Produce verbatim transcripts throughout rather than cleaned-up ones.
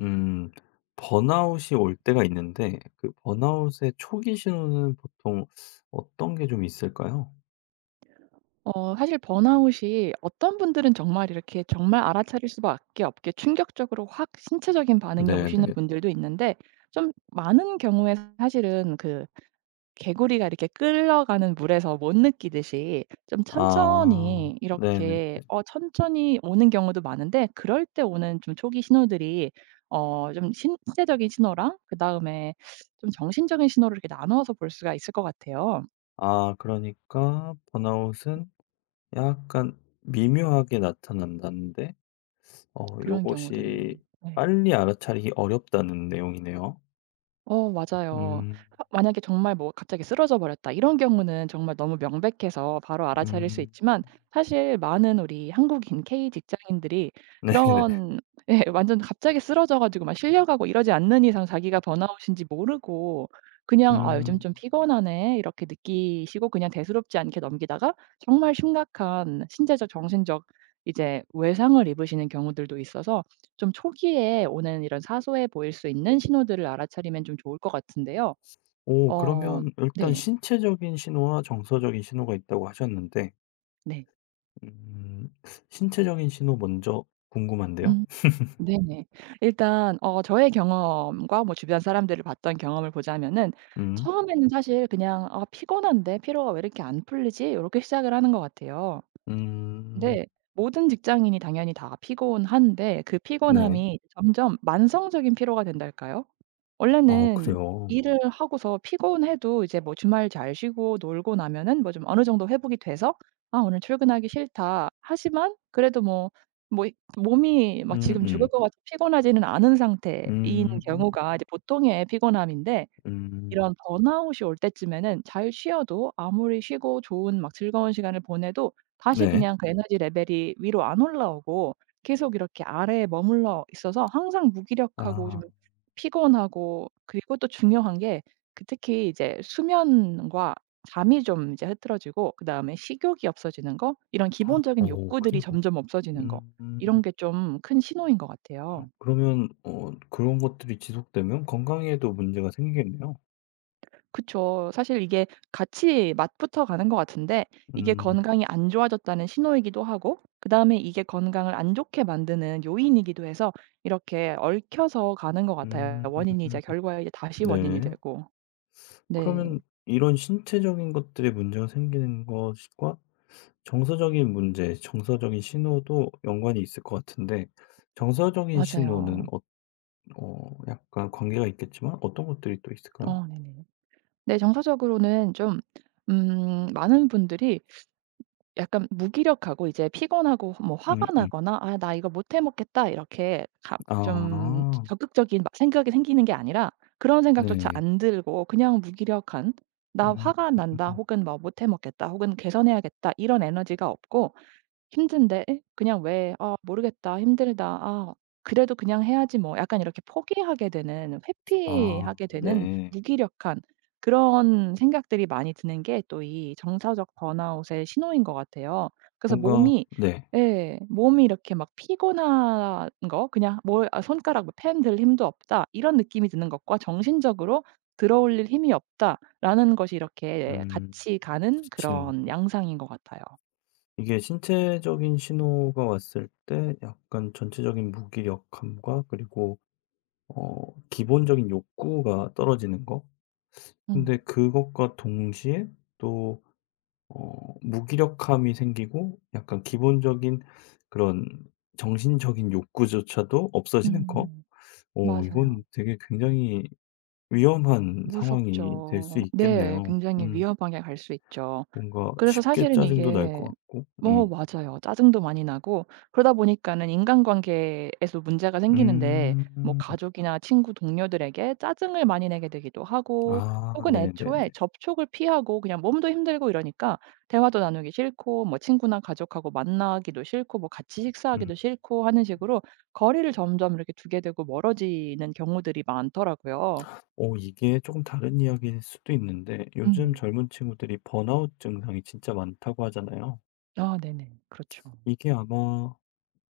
음. 번아웃이 올 때가 있는데 그 번아웃의 초기 신호는 보통 어떤 게 좀 있을까요? 어 사실 번아웃이 어떤 분들은 정말 이렇게 정말 알아차릴 수밖에 없게 충격적으로 확 신체적인 반응이 오시는 네네. 분들도 있는데, 좀 많은 경우에 사실은 그 개구리가 이렇게 끌려가는 물에서 못 느끼듯이 좀 아. 천천히 네네, 아, 이렇게 네네. 어 천천히 오는 경우도 많은데, 그럴 때 오는 좀 초기 신호들이 어 좀 신체적인 신호랑 그다음에 좀 정신적인 신호를 이렇게 나눠서 볼 수가 있을 것 같아요. 아, 그러니까 번아웃은 약간 미묘하게 나타난다는데 어 그런 경우들이. 요것이 네. 빨리 알아차리기 어렵다는 내용이네요. 어 맞아요. 음. 하, 만약에 정말 뭐 갑자기 쓰러져 버렸다 이런 경우는 정말 너무 명백해서 바로 알아차릴 수 음. 있지만, 사실 많은 우리 한국인 케이 직장인들이 네네. 그런 예, 완전 갑자기 쓰러져 가지고 막 실려가고 이러지 않는 이상 자기가 번아웃인지 모르고 그냥 '아 요즘 음. 좀 피곤하네.' 이렇게 느끼시고 그냥 대수롭지 않게 넘기다가 정말 심각한 신체적 정신적 이제 외상을 입으시는 경우들도 있어서, 좀 초기에 오는 이런 사소해 보일 수 있는 신호들을 알아차리면 좀 좋을 것 같은데요. 오, 어 그러면 일단 네. 신체적인 신호와 정서적인 신호가 있다고 하셨는데. 네. 음. 신체적인 신호 먼저 궁금한데요. 음, 네네. 일단 어 저의 경험과 뭐 주변 사람들을 봤던 경험을 보자면은, 음. 처음에는 사실 그냥 '아 피곤한데 피로가 왜 이렇게 안 풀리지?' 요렇게 시작을 하는 것 같아요. 음. 근데 모든 직장인이 당연히 다 피곤한데 그 네. 피곤함이 점점 만성적인 피로가 된달까요? 아, 원래는 그래요. 일을 하고서 피곤해도 이제 뭐 주말 잘 쉬고 놀고 나면은 뭐 좀 어느 정도 회복이 돼서 '아 오늘 출근하기 싫다.' 하지만 그래도 뭐 뭐 이 몸이 막 지금 죽을 음음. 것 같이 피곤하지는 않은 상태인 음. 음. 경우가 이제 보통의 피곤함인데, 음, 이런 번아웃이 올 때쯤에는 잘 쉬어도 아무리 쉬고 좋은 막 즐거운 시간을 보내도 다시 네. 그냥 그 에너지 레벨이 위로 안 올라오고 계속 이렇게 아래에 머물러 있어서 항상 무기력하고 좀 아. 피곤하고, 그리고 또 중요한 게 그 특히 이제 수면과 잠이 좀 이제 흐트러지고, 그다음에 식욕이 없어지는 거, 이런 기본적인 오, 욕구들이 그래요? 점점 없어지는 거, 음. 이런 게 좀 큰 신호인 것 아, 같아요. 그러면 어 그런 것들이 지속되면 건강에도 문제가 생기겠네요. 그쵸. 사실 이게 같이 맛부터 가는 것 같은데, 이게 음. 건강이 안 좋아졌다는 신호이기도 하고 그다음에 이게 건강을 안 좋게 만드는 요인이기도 해서 이렇게 얽혀서 가는 것 같아요. 음. 원인이자 결과에 이제 다시 원인이 네. 되고. 네. 그러면 이런 신체적인 것들에 문제가 생기는 것과 정서적인 문제, 정서적인 신호도 연관이 있을 것 같은데 정서적인 신호는 맞아요. 어 어 약간 관계가 있겠지만 어떤 것들이 또 있을까요? 어 네네. 네. 정서적으로는 좀 음, 많은 분들이 약간 무기력하고 이제 피곤하고 뭐 화가 음음. 나거나 '아 나 이거 못 해 먹겠다.' 이렇게 갑 좀 아, 적극적인 막 생각이 생기는 게 아니라 그런 생각조차 네. 안 들고 그냥 무기력한 '나 음. 화가 난다.' 혹은 뭐 '못 해 먹겠다.' 혹은 '개선해야겠다.' 이런 에너지가 없고, 힘든데 그냥 왜 '아 모르겠다. 힘들다. 아 그래도 그냥 해야지 뭐.' 약간 이렇게 포기하게 되는, 아, 회피하게 되는, 네. 무기력한 그런 생각들이 많이 드는 게 또 이 정서적 번아웃의 신호인 것 같아요. 그래서 뭔가. 몸이 네. 예, 몸이 이렇게 막 피곤한 거 그냥 뭘 아 손가락 뭐 '펜 들 힘도 없다.' 이런 느낌이 드는 것과, '정신적으로 들어 올릴 힘이 없다.'라는 것이 이렇게 음 같이 가는 부딪히는 그런 양상인 것 같아요. 이게 신체적인 신호가 왔을 때 약간 전체적인 무기력함과 그리고 어 기본적인 욕구가 떨어지는 거. 음. 근데 그것과 동시에 또 어 무기력함이 생기고 약간 기본적인 그런 정신적인 욕구조차도 없어지는 거. 음. 오, 맞아요. 이건 되게 굉장히 위험한 상황이 될 수 무섭죠. 네. 있겠네요. 굉장히 음 위험하게 갈 수 있죠. 뭔가 그래서 쉽게 사실은 짜증도 날 이게 것 같고. 뭐 음. 맞아요. 짜증도 많이 나고 그러다 보니까는 인간관계에서 문제가 생기는데, 뭐 음. 가족이나 친구, 동료들에게 짜증을 많이 내게 되기도 하고, 아, 혹은 애초에 네네네. 접촉을 피하고 그냥 몸도 힘들고 이러니까 대화도 나누기 싫고 뭐 친구나 가족하고 만나기도 싫고 뭐 같이 음. 식사하기도 싫고 하는 식으로 거리를 점점 이렇게 두게 되고 멀어지는 경우들이 많더라고요. 오, 이게 조금 다른 이야기일 수도 있는데 요즘 음. 젊은 친구들이 번아웃 증상이 진짜 많다고 하잖아요. 아, 네네. 그렇죠. 이게 아마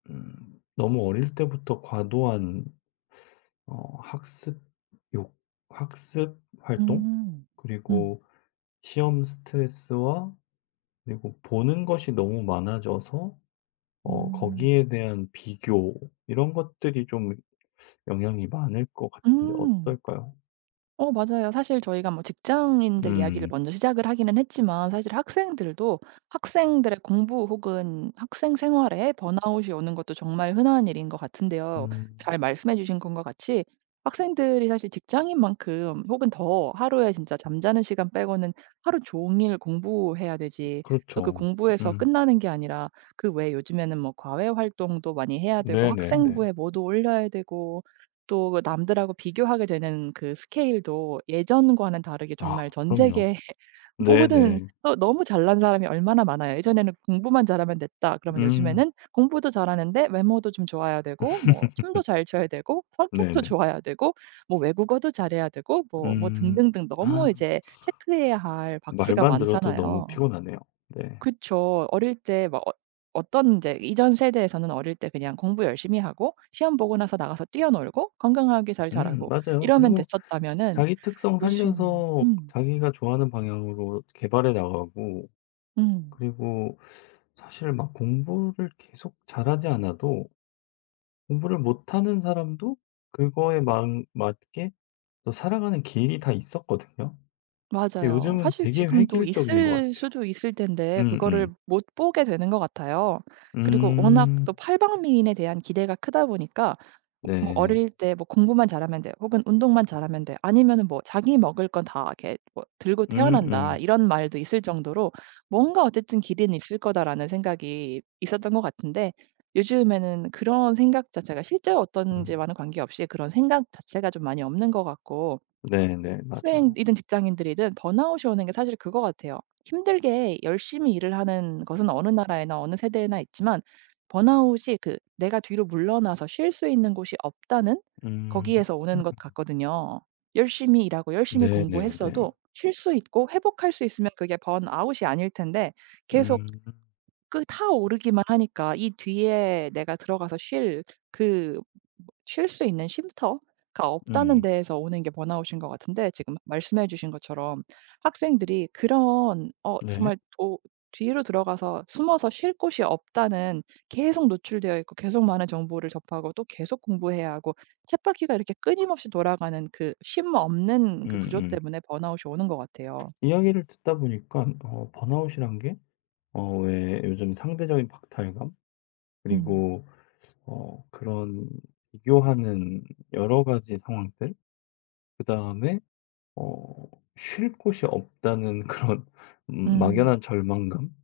음 너무 어릴 때부터 과도한 어 학습 욕 학습 활동 음. 음. 그리고 시험 스트레스와 그리고 보는 것이 너무 많아져서 어 음. 거기에 대한 비교 이런 것들이 좀 영향이 많을 것 같은데 음. 어떨까요? 어 맞아요. 사실 저희가 뭐 직장인들 이야기를 음. 먼저 시작을 하기는 했지만, 사실 학생들도 학생들의 공부 혹은 학생 생활에 번아웃이 오는 것도 정말 흔한 일인 것 같은데요. 잘 음. 말씀해 주신 것과 같이 학생들이 사실 직장인만큼 혹은 더 하루에 진짜 잠자는 시간 빼고는 하루 종일 공부해야 되지, 또 그 그렇죠. 공부에서 음. 끝나는 게 아니라 그 외에 요즘에는 뭐 과외 활동도 많이 해야 되고, 네네네. 학생부에 뭐도 올려야 되고, 또 그 남들하고 비교하게 되는 그 스케일도 예전과는 다르게 정말 아, 전 그럼요. 세계 모든 네네. 어 너무 잘난 사람이 얼마나 많아요. 예전에는 '공부만 잘하면 됐다.' 그러면 음. 요즘에는 공부도 잘하는데 외모도 좀 좋아야 되고 뭐 춤도 잘 춰야 되고 네 성격도 네 좋아야 되고 뭐 외국어도 잘해야 되고 뭐 뭐 음. 등등등 너무 아, 이제 체크해야 할 박스가 말만 들어도 너무 많잖아요. 피곤하네요. 네. 그쵸. 어릴 때 막 어 어떤, 이제 이전 세대에서는 어릴 때 그냥 공부 열심히 하고 시험 보고 나서 나가서 뛰어놀고 건강하게 잘 음, 자라고 맞아요. 이러면 그리고 됐었다면은, 자기 특성 요즘 살려서 음. 자기가 좋아하는 방향으로 개발해 나가고 음. 그리고 사실 막 공부를 계속 잘하지 않아도 공부를 못하는 사람도 그거에 막 맞게 또 살아가는 길이 다 있었거든요. 근데 맞아요. 요즘은 사실 되게 지금도 획일적인 것 있을 같아요. 수도 있을 텐데 그거를 음음. 못 보게 되는 것 같아요. 음. 그리고 워낙 음, 또 팔방미인에 대한 기대가 크다 보니까 뭐 네. 어릴 때 뭐 공부만 잘하면 돼. 혹은 운동만 잘하면 돼. 아니면은 뭐 자기 먹을 건 다 이렇게 뭐 들고 태어난다. 음음. 이런 말도 있을 정도로 뭔가 어쨌든 길은 있을 거다라는 생각이 있었던 것 같은데, 요즘에는 그런 생각 자체가 실제 음. 어떤지와는 관계없이 그런 생각 자체가 좀 많이 없는 것 같고, 네네. 맞아요. 학생이든 직장인들이든 번아웃이 오는 게 사실 그거 같아요. 힘들게 열심히 일을 하는 것은 어느 나라에나 어느 세대에나 있지만 번아웃이 그 내가 뒤로 물러나서 쉴 수 있는 곳이 없다는, 음. 거기에서 오는 것 같거든요. 열심히 일하고 열심히 네네네. 공부했어도 쉴 수 있고 회복할 수 있으면 그게 번아웃이 아닐 텐데, 계속 음. 그 타오르기만 하니까 이 뒤에 내가 들어가서 쉴 그 쉴 수 있는 쉼터가 없다는 음. 데에서 오는 게 번아웃인 것 같은데, 지금 말씀해 주신 것처럼 학생들이 그런 어 네. 정말 도, 뒤로 들어가서 숨어서 쉴 곳이 없다는, 계속 노출되어 있고 계속 많은 정보를 접하고 또 계속 공부해야 하고, 쳇바퀴가 이렇게 끊임없이 돌아가는 그 쉼 없는 그 구조 음음. 때문에 번아웃이 오는 것 같아요. 이야기를 듣다 보니까 어 번아웃이란 게, 어 왜 요즘 상대적인 박탈감, 음. 그리고 어 그런 비교하는 여러 가지 상황들, 그다음에 어 쉴 곳이 없다는 그런 음 음. 막연한 절망감,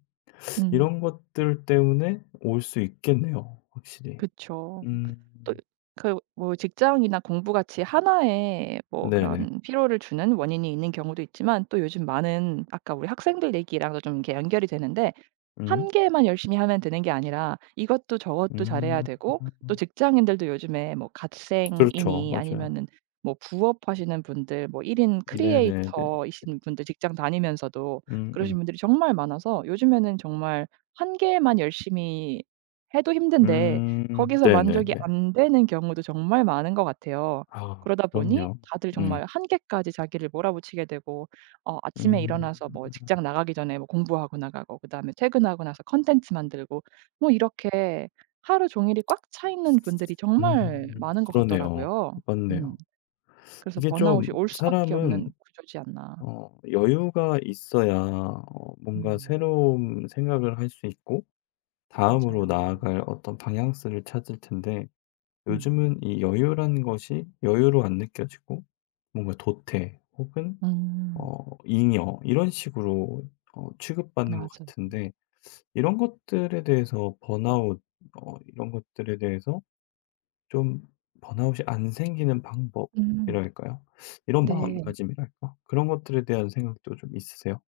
음. 이런 것들 때문에 올 수 있겠네요, 확실히. 그쵸. 음. 또 그 뭐 직장이나 공부 같이 하나의 뭐 네네. 그런 피로를 주는 원인이 있는 경우도 있지만, 또 요즘 많은 아까 우리 학생들 얘기랑도 좀 이렇게 연결이 되는데, 한 음. 개만 열심히 하면 되는 게 아니라 이것도 저것도 잘해야 음. 되고 또 직장인들도 요즘에 뭐 그렇죠. 갓생이니 맞아요. 아니면은 뭐 부업하시는 분들 뭐 일 인 네네네. 크리에이터이신 분들 직장 다니면서도 그러신 음음. 분들이 정말 많아서 요즘에는 정말 한 개만 열심히 해도 힘든데 음. 거기서 만족이 네네네. 안 되는 경우도 정말 많은 것 같아요. 아, 그러다 보니 그럼요. 다들 음. 정말 한 개까지 자기를 몰아붙이게 되고 어 아침에 음. 일어나서 뭐 직장 나가기 전에 뭐 공부하고 나가고 그다음에 퇴근하고 나서 콘텐츠 만들고 뭐 이렇게 하루 종일이 꽉 차 있는 분들이 음. 정말 많은 것 그러네요. 같더라고요. 음. 맞네요. 그래서 이게 좀 번아웃이 올 수밖에 사람은 없는 구조지 않나. 어 여유가 있어야 어 뭔가 음. 새로운 생각을 할 수 있고 다음으로 맞아요. 나아갈 어떤 방향성을 찾을 텐데, 음. 요즘은 이 여유라는 것이 여유로 안 느껴지고 뭔가 도태 혹은 어 음, 잉여 이런 식으로 어 취급받는 것 맞아요. 같은데, 이런 것들에 대해서 번아웃 어 이런 것들에 대해서 좀 번아웃이 안 생기는 음. 방법이랄까요? 이런 네. 마음가짐이랄까? 그런 것들에 대한 생각도 좀 있으세요?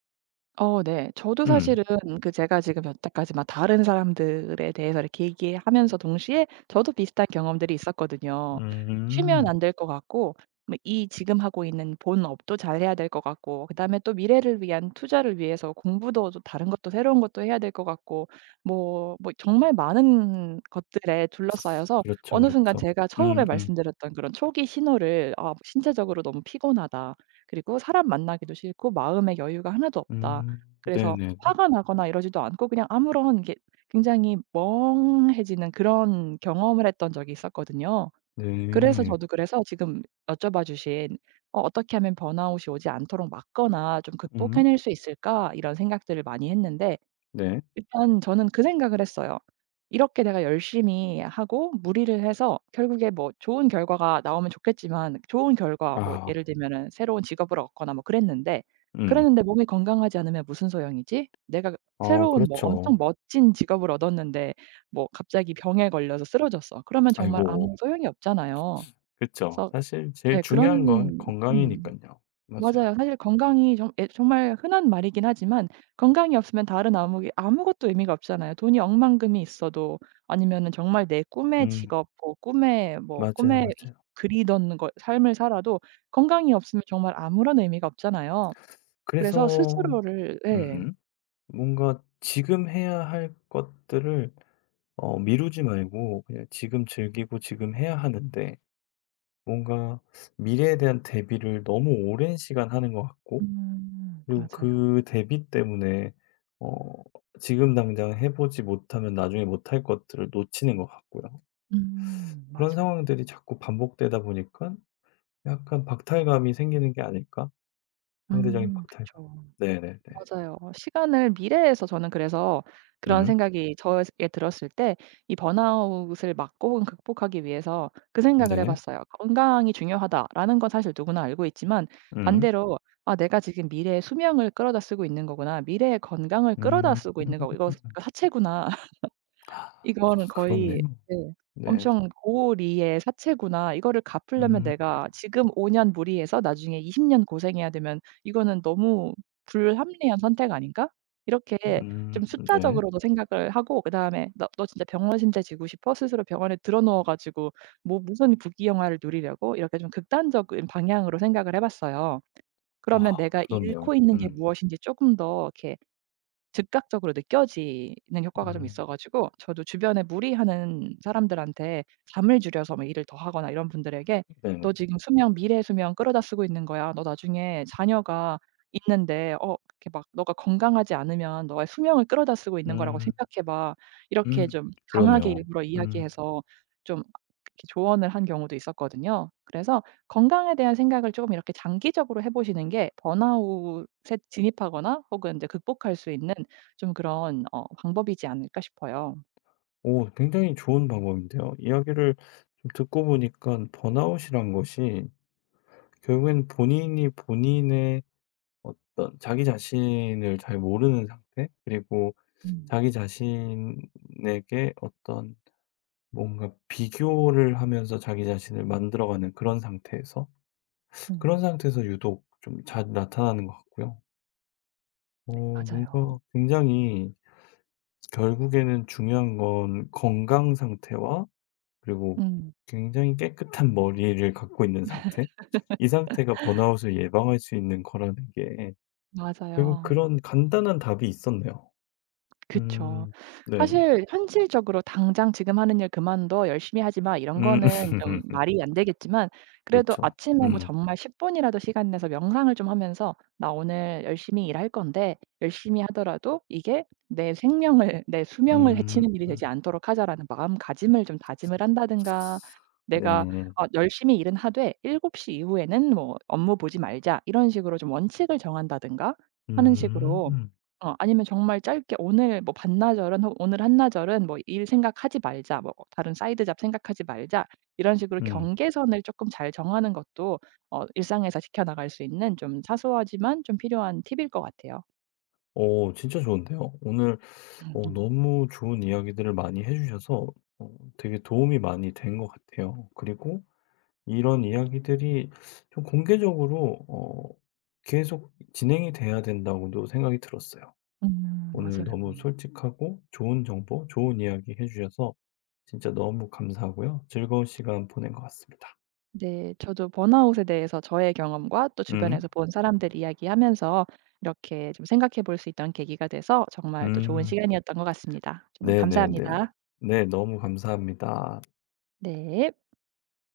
어 네. 저도 음. 사실은 그 제가 지금 여태까지 막 다른 사람들에 대해서 이렇게 얘기하면서 동시에 저도 비슷한 경험들이 있었거든요. 쉬면 음. 안 될 것 같고 뭐 이 지금 하고 있는 본 업도 잘해야 될 것 같고 그다음에 또 미래를 위한 투자를 위해서 공부도 또 다른 것도 새로운 것도 해야 될 것 같고 뭐 뭐 정말 많은 것들에 둘러싸여서 그렇죠, 어느 순간 그렇죠. 제가 음 처음에 음. 음. 말씀드렸던 그런 초기 신호를 '아 신체적으로 너무 피곤하다. 그리고 사람 만나기도 싫고 마음의 여유가 하나도 없다.' 음, 그래서 네네네. 화가 나거나 이러지도 않고 그냥 아무런 이게 굉장히 멍해지는 그런 경험을 했던 적이 있었거든요. 그래서 네. 저도 그래서 지금 여쭤봐 주신 어 '어떻게 하면 번아웃이 오지 않도록 막거나 좀 음. 극복해낼 수 있을까?' 이런 생각들을 많이 했는데 네. 일단 저는 그 생각을 했어요. 이렇게 내가 열심히 하고 무리를 해서 결국에 뭐 좋은 결과가 나오면 좋겠지만, 좋은 결과 뭐 아. 예를 들면은 새로운 직업을 얻거나 뭐 그랬는데 음. 그랬는데 몸이 건강하지 않으면 무슨 소용이지? 내가 아, 새로운 뭐 그렇죠. 엄청 멋진 직업을 얻었는데 뭐 갑자기 병에 걸려서 쓰러졌어. 그러면 정말 아이고. 아무 소용이 없잖아요. 그쵸. 그래서 사실 제일 네, 중요한 건 그런 건강이니까 음. 요 맞아요. 맞아요. 사실 건강이 정 예, 정말 흔한 말이긴 하지만 건강이 없으면 다른 아무 아무것도 의미가 없잖아요. 돈이 억만금이 있어도 아니면은 정말 내 꿈의 음. 직업 뭐 꿈의 뭐 맞아요, 꿈에 맞아요. 그리던 거, 삶을 살아도 건강이 없으면 정말 아무런 의미가 없잖아요. 그래서 그래서 스스로를 예. 음 뭔가 지금 해야 할 것들을 어 미루지 말고 그냥 지금 즐기고 지금 해야 하는데, 뭔가 미래에 대한 대비를 너무 오랜 시간 하는 것 같고, 음, 그리고 맞아요. 그 대비 때문에 어 지금 당장 해 보지 못하면 나중에 못할 것들을 놓치는 것 같고요. 음, 그런 맞아요. 상황들이 자꾸 반복되다 보니까 약간 박탈감이 생기는 게 아닐까? 상대적인 음. 박탈감. 그쵸. 네네네. 맞아요. 시간을 미래에서 저는 그래서 그런 음. 생각이 저에게 들었을 때 이 번아웃을 막고 혹은 극복하기 위해서 그 생각을 해 네. 봤어요. '건강이 중요하다.'라는 건 사실 누구나 알고 있지만 음. 반대로 '아 내가 지금 미래의 수명을 끌어다 쓰고 있는 거구나. 미래의 건강을 끌어다 음. 쓰고 있는 거고 이거 사채구나.' 이거는 아, 거의 그렇네요. 네, 네. 엄청 고리의 사채구나. 이거를 갚으려면 음. 내가 지금 오 년 무리해서 나중에 이십 년 고생해야 되면 이거는 너무 불합리한 선택 아닌가?' 이렇게 좀 음, 네. 숫자적으로도 생각을 하고 그다음에 '너 너 진짜 병원 신세 지고 싶어? 스스로 병원에 들어 누워 가지고 뭐 무슨 부귀영화를 누리려고?' 이렇게 좀 극단적인 방향으로 생각을 해 봤어요. 그러면 아, 내가 그렇네요. 잃고 있는 게 음. 무엇인지 조금 더 이렇게 즉각적으로 느껴지는 효과가 좀 음. 있어 가지고 저도 주변에 무리하는 사람들한테 잠을 줄여서 뭐 일을 더 하거나 이런 분들에게 네네. "너 지금 수면 미래 수면 끌어다 쓰고 있는 거야. 너 나중에 자녀가 있는데 어 이렇게 막 너가 건강하지 않으면 너의 수명을 끌어다 쓰고 있는 거라고 음. 생각해 봐." 이렇게 음. 좀 강하게 그러네요. 일부러 음. 이야기해서 좀 이렇게 조언을 한 경우도 있었거든요. 그래서 건강에 대한 생각을 쪼금 이렇게 장기적으로 해 보시는 게 번아웃에 진입하거나 혹은 인제 극복할 수 있는 좀 그런 어 방법이지 않을까 싶어요. 오, 굉장히 좋은 방법인데요. 이야기를 좀 듣고 보니까 번아웃이란 것이 결국엔 본인이 본인의 어떤 자기 자신을 잘 모르는 상태 그리고 음. 자기 자신에게 어떤 뭔가 비교를 하면서 자기 자신을 만들어가는 그런 상태에서, 그런 음. 상태에서 유독 좀 잘 나타나는 것 같고요. 어 네, 맞아요. 뭔가 굉장히 결국에는 중요한 건 건강 상태와 그리고 음. 굉장히 깨끗한 머리를 갖고 있는 상태. 이 상태가 번아웃을 예방할 수 있는 거라는 게 결국 맞아요. 그런 간단한 답이 있었네요. 그쵸. 죠, 음. 네네. 사실 현실적으로 "당장 지금 하는 일 그만둬. 열심히 하지 마." 이런 음. 거는 좀 말이 안 되겠지만, 그래도 그렇죠. 아침에 뭐 음. 정말 10 분이라도 시간 내서 명상을 좀 하면서 '나 오늘 열심히 일할 건데 열심히 하더라도 이게 내 생명을 내 수명을 음. 해치는 일이 음, 되지 않도록 하자.'라는 마음가짐을 좀 다짐을 한다든가, 내가 네. 어 열심히 일은 하되 일곱 시 이후에는 뭐 업무 보지 말자 이런 식으로 좀 원칙을 정한다든가 하는 식으로, 음. 어 아니면 정말 짧게 오늘 뭐 반나절은 혹 오늘 한나절은 뭐 '일 생각하지 말자.' 뭐 '다른 사이드 잡 생각하지 말자.' 이런 식으로 음. 경계선을 조금 잘 정하는 것도 어 일상에서 지켜나갈 수 있는 좀 사소하지만 좀 필요한 팁일 것 같아요. 어 진짜 좋은데요. 오늘 어 음. 너무 좋은 이야기들을 많이 해 주셔서 어 되게 도움이 많이 된 것 같아요. 그리고 이런 이야기들이 좀 공개적으로 어 계속 진행이 돼야 된다고도 생각이 들었어요. 음, 오늘 맞아요. 너무 솔직하고 좋은 정보, 좋은 이야기 해 주셔서 진짜 너무 감사하고요. 즐거운 시간 보낸 것 같습니다. 네. 저도 번아웃에 대해서 저의 경험과 또 음. 주변에서 본 사람들 이야기하면서 이렇게 좀 생각해 볼 수 있던 계기가 돼서 정말 또 좋은 음. 시간이었던 것 같습니다. 저는 네네네. 감사합니다. 네. 너무 감사합니다. 네.